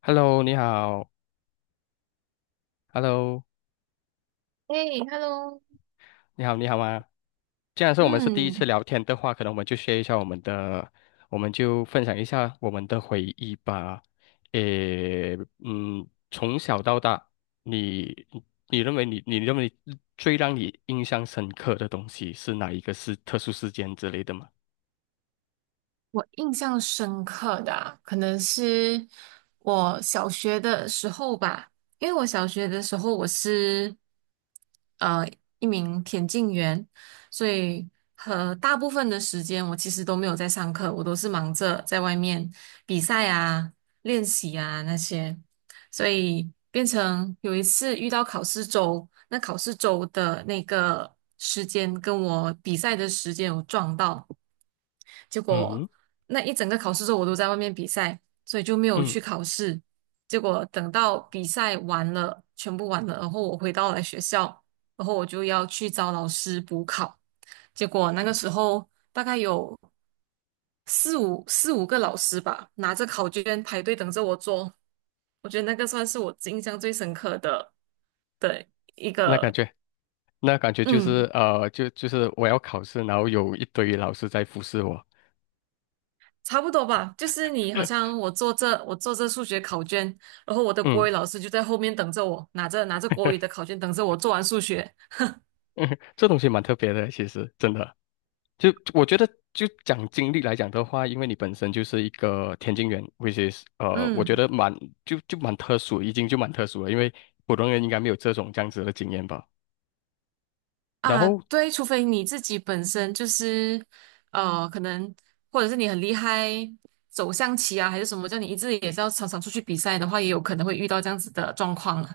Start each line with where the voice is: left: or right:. left: Hello，你好。Hello，
right: 哎，Hello，
left: 你好，你好吗？既然是我们是第一次
right: 嗯，
left: 聊天的话，可能我们就 s 一下我们的，我们就分享一下我们的回忆吧。诶，从小到大，你你认为最让你印象深刻的东西是哪一个，是特殊事件之类的吗？
right: 我印象深刻的啊可能是我小学的时候吧。因为我小学的时候我是呃一名田径员，所以和大部分的时间我其实都没有在上课，我都是忙着在外面比赛啊、练习啊那些，所以变成有一次遇到考试周，那考试周的那个时间跟我比赛的时间有撞到。结果
left: 嗯
right: 那一整个考试周我都在外面比赛，所以就没有
left: 嗯，
right: 去考试。结果等到比赛完了，全部完了，然后我回到了学校，然后我就要去找老师补考。结果那个时候大概有四五个老师吧，拿着考卷排队等着我做。我觉得那个算是我印象最深刻的的一
left: 那感
right: 个，
left: 觉。那感觉就
right: 嗯。
left: 是就是我要考试，然后有一堆老师在服侍我。
right: 差不多吧，就是你好像 我做这数学考卷，然后我的国
left: 嗯。
right: 语老师就在后面等着我，拿着国语的考卷等着我做完数学。
left: 嗯，这东西蛮特别的，其实真的，就我觉得，就讲经历来讲的话，因为你本身就是一个田径员，which is 我觉
right: 嗯。
left: 得蛮，就蛮特殊，已经就蛮特殊了，因为普通人应该没有这种这样子的经验吧。然
right: 啊，
left: 后，
right: 对，除非你自己本身就是可能或者是你很厉害走象棋啊，还是什么，叫你一直也是要常常出去比赛的话，也有可能会遇到这样子的状况了。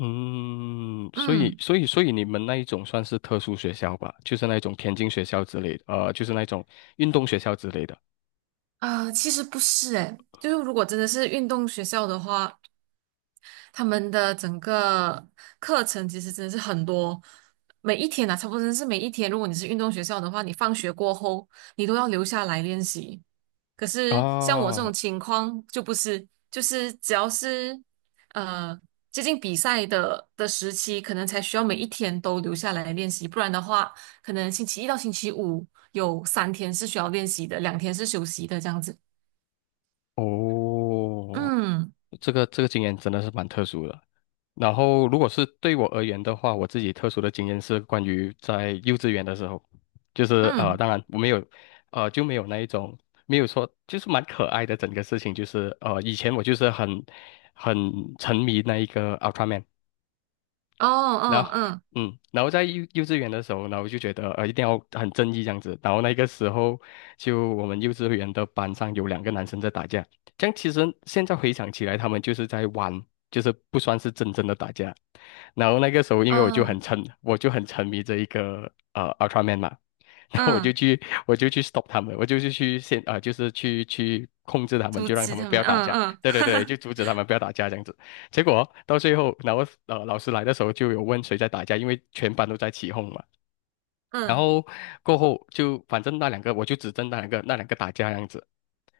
left: 嗯，所以
right: 嗯，
left: 所以所以你们那一种算是特殊学校吧，就是那一种田径学校之类的，就是那种运动学校之类的
right: 啊，其实不是诶，就是如果真的是运动学校的话，他们的整个课程其实真的是很多，每一天啊，差不多真的是每一天。如果你是运动学校的话，你放学过后你都要留下来练习。可是像我这
left: 啊。
right: 种情况就不是，就是只要是呃接近比赛的时期，可能才需要每一天都留下来练习，不然的话，可能星期一到星期五有3天是需要练习的，2天是休息的这样子。
left: 哦，
right: 嗯
left: 这个经验真的是蛮特殊的。然后，如果是对我而言的话，我自己特殊的经验是关于在幼稚园的时候，就是
right: 嗯，
left: 当然我没有，就没有那一种，没有说，就是蛮可爱的整个事情，就是以前我就是很沉迷那一个 Ultraman，
right: 哦
left: 然
right: 嗯
left: 后
right: 嗯
left: 然后在幼稚园的时候，然后就觉得一定要很正义这样子。然后那个时候，就我们幼稚园的班上有两个男生在打架，这样其实现在回想起来，他们就是在玩，就是不算是真正的打架。然后那个时候，因为我就很
right: 嗯
left: 沉，我就很沉迷这一个Ultraman 嘛，然后我就
right: 嗯。
left: 去我就去 stop 他们，我就是去先啊、就是去控制他们，
right: 阻
left: 就让他
right: 止
left: 们
right: 他
left: 不
right: 们，
left: 要打
right: 嗯
left: 架。
right: 嗯
left: 对对对，就阻止他们不要打架这样子。结果到最后，然后老师来的时候就有问谁在打架，因为全班都在起哄嘛。然
right: 嗯
left: 后过后就反正那两个我就指正那两个打架这样子，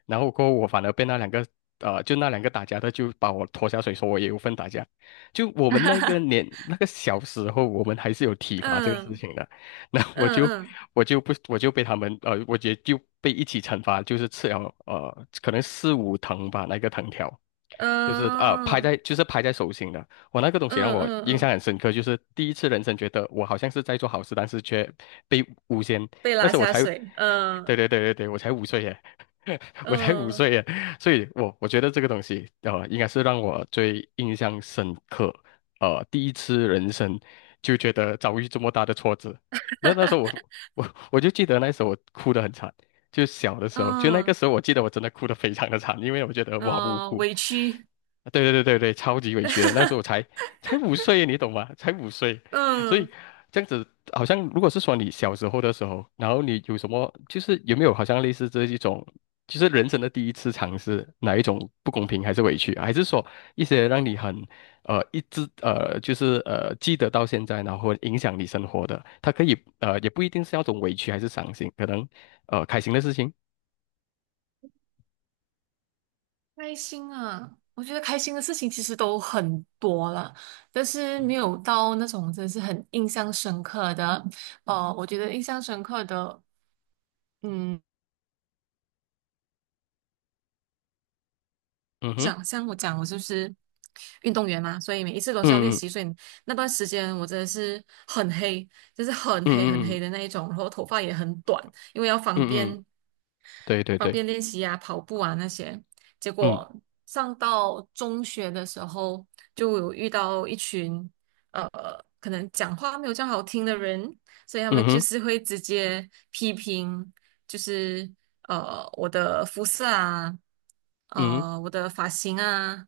left: 然后过后我反而被那两个打架的就把我拖下水，说我也有份打架。就我们那个年 那个小时候，我们还是有体罚这个事
right: 嗯
left: 情的。那我就
right: 嗯
left: 我就不我就被他们，我也就被一起惩罚，就是吃了可能四五藤吧，那个藤条，
right: 嗯
left: 就是啊、拍
right: 嗯
left: 在就是拍在手心的。我那个东西让
right: 嗯
left: 我
right: 嗯
left: 印象
right: 嗯，
left: 很深刻，就是第一次人生觉得我好像是在做好事，但是却被诬陷。
right: 被
left: 那
right: 拉
left: 时候我
right: 下
left: 才，
right: 水，
left: 对
right: 嗯
left: 对对对对，我才五岁耶，我才五
right: 嗯
left: 岁耶，所以我觉得这个东西，应该是让我最印象深刻。第一次人生就觉得遭遇这么大的挫折，那时候我就记得那时候我哭得很惨，就小的时候，就那个
right: 嗯
left: 时候我记得我真的哭得非常的惨，因为我觉得我好无
right: 嗯，
left: 辜。
right: 委屈，
left: 对对对对对，超级委屈的。那时候我才 才五岁，你懂吗？才五岁，所以
right: 嗯，
left: 这样子好像，如果是说你小时候的时候，然后你有什么，就是有没有好像类似这一种，就是人生的第一次尝试，哪一种不公平还是委屈啊，还是说一些让你很，一直就是记得到现在，然后影响你生活的，它可以也不一定是那种委屈还是伤心，可能开心的事情。
right: 开心啊！我觉得开心的事情其实都很多了，但是没
left: 嗯，
right: 有到那种真的是很印象深刻的。我觉得印象深刻的。嗯。
left: 嗯哼，
right: 讲像我讲，我就是运动员嘛，所以每一次都是要练
left: 嗯嗯
right: 习。所以那段时间我真的是很黑，就是很
left: 嗯
right: 黑很
left: 嗯嗯
right: 黑的那一种，然后头发也很短，因为要方
left: 嗯，嗯嗯，
right: 便
left: 对对
right: 方
left: 对。
right: 便练习啊、跑步啊那些。结
left: 嗯。
right: 果上到中学的时候，就有遇到一群呃，可能讲话没有这样好听的人，所以他
left: 嗯
right: 们就
left: 哼，
right: 是会直接批评。就是我的肤色啊，
left: 嗯
right: 我的发型啊、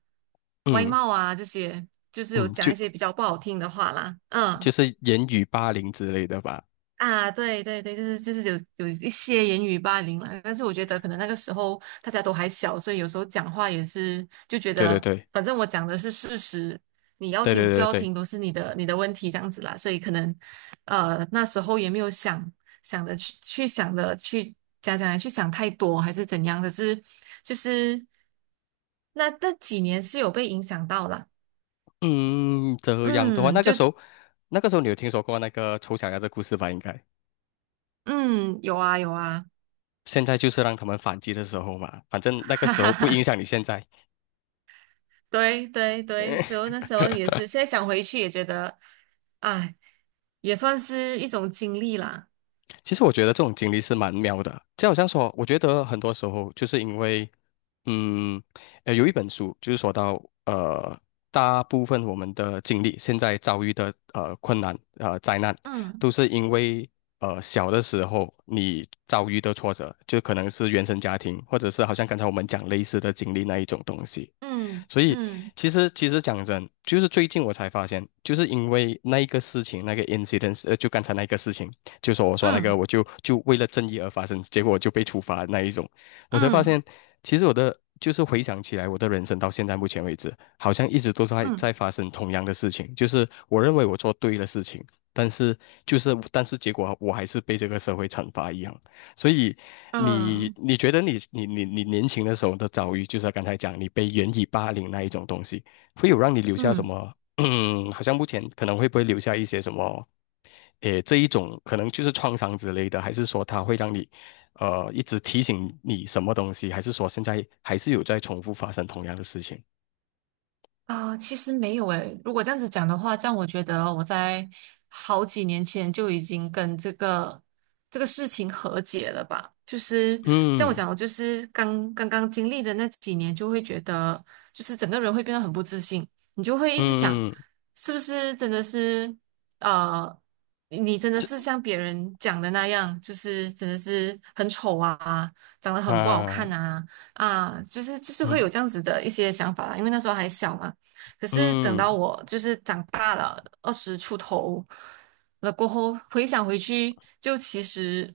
right: 外
left: 嗯
right: 貌啊这些，就是有
left: 嗯，
right: 讲
left: 就
right: 一些比较不好听的话啦，
left: 就
right: 嗯。
left: 是言语霸凌之类的吧。
right: 啊，对对对，就是有一些言语霸凌了，但是我觉得可能那个时候大家都还小，所以有时候讲话也是就觉
left: 对对
right: 得，
left: 对
right: 反正我讲的是事实，你要
left: 对对
right: 听不
left: 对
right: 要
left: 对。
right: 听都是你的问题这样子啦，所以可能那时候也没有想想的去去想的去讲讲来去想太多还是怎样，可是就是那几年是有被影响到啦，
left: 嗯，这样的话，
right: 嗯，
left: 那
right: 就
left: 个时候，那个时候你有听说过那个丑小鸭的故事吧？应该，
right: 嗯，有啊有啊，
left: 现在就是让他们反击的时候嘛，反 正那个
right: 哈
left: 时
right: 哈
left: 候不影
right: 哈。
left: 响你现在。
right: 对对对，然 后那时候也是，现在想回去也觉得，哎，也算是一种经历啦。
left: 其实我觉得这种经历是蛮妙的，就好像说，我觉得很多时候就是因为，嗯，有一本书就是说到，呃，大部分我们的经历，现在遭遇的困难、灾难，
right: 嗯
left: 都是因为小的时候你遭遇的挫折，就可能是原生家庭，或者是好像刚才我们讲类似的经历那一种东西。
right: 嗯
left: 所以
right: 嗯
left: 其实讲真，就是最近我才发现，就是因为那一个事情，那个 incident，就刚才那个事情，就说我说那个，
right: 嗯
left: 我就为了正义而发生，结果我就被处罚那一种，我才发
right: 嗯
left: 现，其实我的就是回想起来，我的人生到现在目前为止，好像一直都是在
right: 嗯
left: 在发生同样的事情，就是我认为我做对了事情，但是结果我还是被这个社会惩罚一样。所以
right: 嗯
left: 你
right: 嗯
left: 你觉得你你你你年轻的时候的遭遇，就是刚才讲你被原以霸凌那一种东西，会有让你留下什
right: 嗯。
left: 么？嗯，好像目前可能会不会留下一些什么？诶，这一种可能就是创伤之类的，还是说它会让你一直提醒你什么东西，还是说现在还是有在重复发生同样的事情？
right: 啊、其实没有诶。如果这样子讲的话，这样我觉得哦我在好几年前就已经跟这个事情和解了吧。就是像我
left: 嗯
right: 讲，我就是刚刚经历的那几年，就会觉得就是整个人会变得很不自信，你就会一直想，
left: 嗯，
right: 是不是真的是呃，你真的是像别人讲的那样，就是真的是很丑啊，长得很不好看
left: 啊，
right: 啊。啊，就是会
left: 嗯
right: 有这样子的一些想法啦，因为那时候还小嘛，可是等
left: 嗯，
right: 到我就是长大了，20出头了过后，回想回去，就其实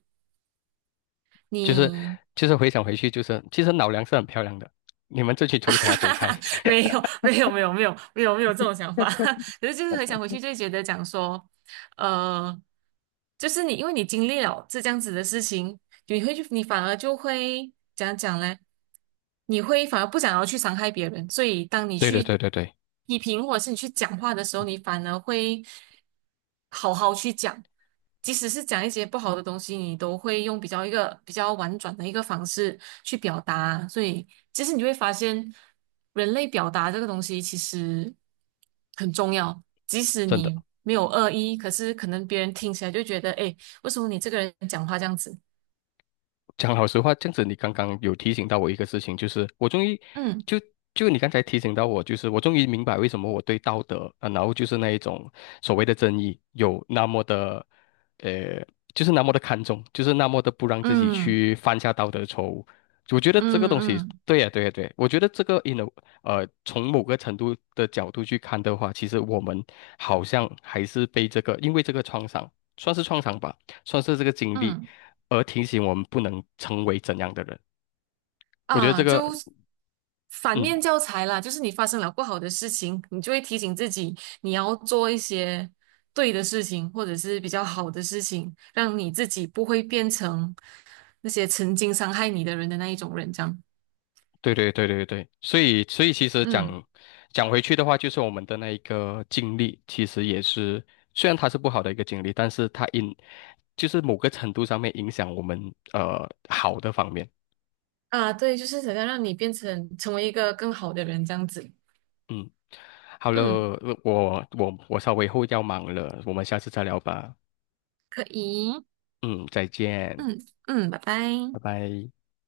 left: 就是
right: 你
left: 就是回想回去，就是其实老梁是很漂亮的，你们这群丑小鸭走开。
right: 没有没有没有没有没有没有这种想法，可是就是回想回去就会觉得讲说，呃，就是你因为你经历了这样子的事情，你会去，你反而就会怎样讲呢？你会反而不想要去伤害别人，所以当你
left: 对对
right: 去
left: 对对对，
right: 批评或者是你去讲话的时候，你反而会好好去讲，即使是讲一些不好的东西，你都会用比较一个比较婉转的一个方式去表达。所以其实你会发现，人类表达这个东西其实很重要，即使
left: 真的。
right: 你没有恶意，可是可能别人听起来就觉得，哎，为什么你这个人讲话这样子？
left: 讲老实话，这样子你刚刚有提醒到我一个事情，就是我终于
right: 嗯。
left: 就就你刚才提醒到我，就是我终于明白为什么我对道德啊，然后就是那一种所谓的正义有那么的，呃，就是那么的看重，就是那么的不让自己
right: 嗯
left: 去犯下道德错误。我觉得
right: 嗯
left: 这个东西，
right: 嗯
left: 对呀、对呀、对，我觉得这个 从某个程度的角度去看的话，其实我们好像还是被这个，因为这个创伤，算是创伤吧。算是这个经历，
right: 嗯。
left: 而提醒我们不能成为怎样的人。我觉得这
right: 啊，
left: 个，
right: 就反
left: 嗯，
right: 面教材啦，就是你发生了不好的事情，你就会提醒自己，你要做一些对的事情，或者是比较好的事情，让你自己不会变成那些曾经伤害你的人的那一种人，这样。
left: 对对对对对，所以其实
right: 嗯。
left: 讲回去的话，就是我们的那一个经历，其实也是，虽然它是不好的一个经历，但是就是某个程度上面影响我们好的方面。
right: 啊，对，就是想要让你成为一个更好的人，这样子。
left: 嗯，好了，
right: 嗯，
left: 我稍微后要忙了，我们下次再聊吧。
right: 可以。
left: 嗯，再见，
right: 嗯嗯，拜拜。
left: 拜拜。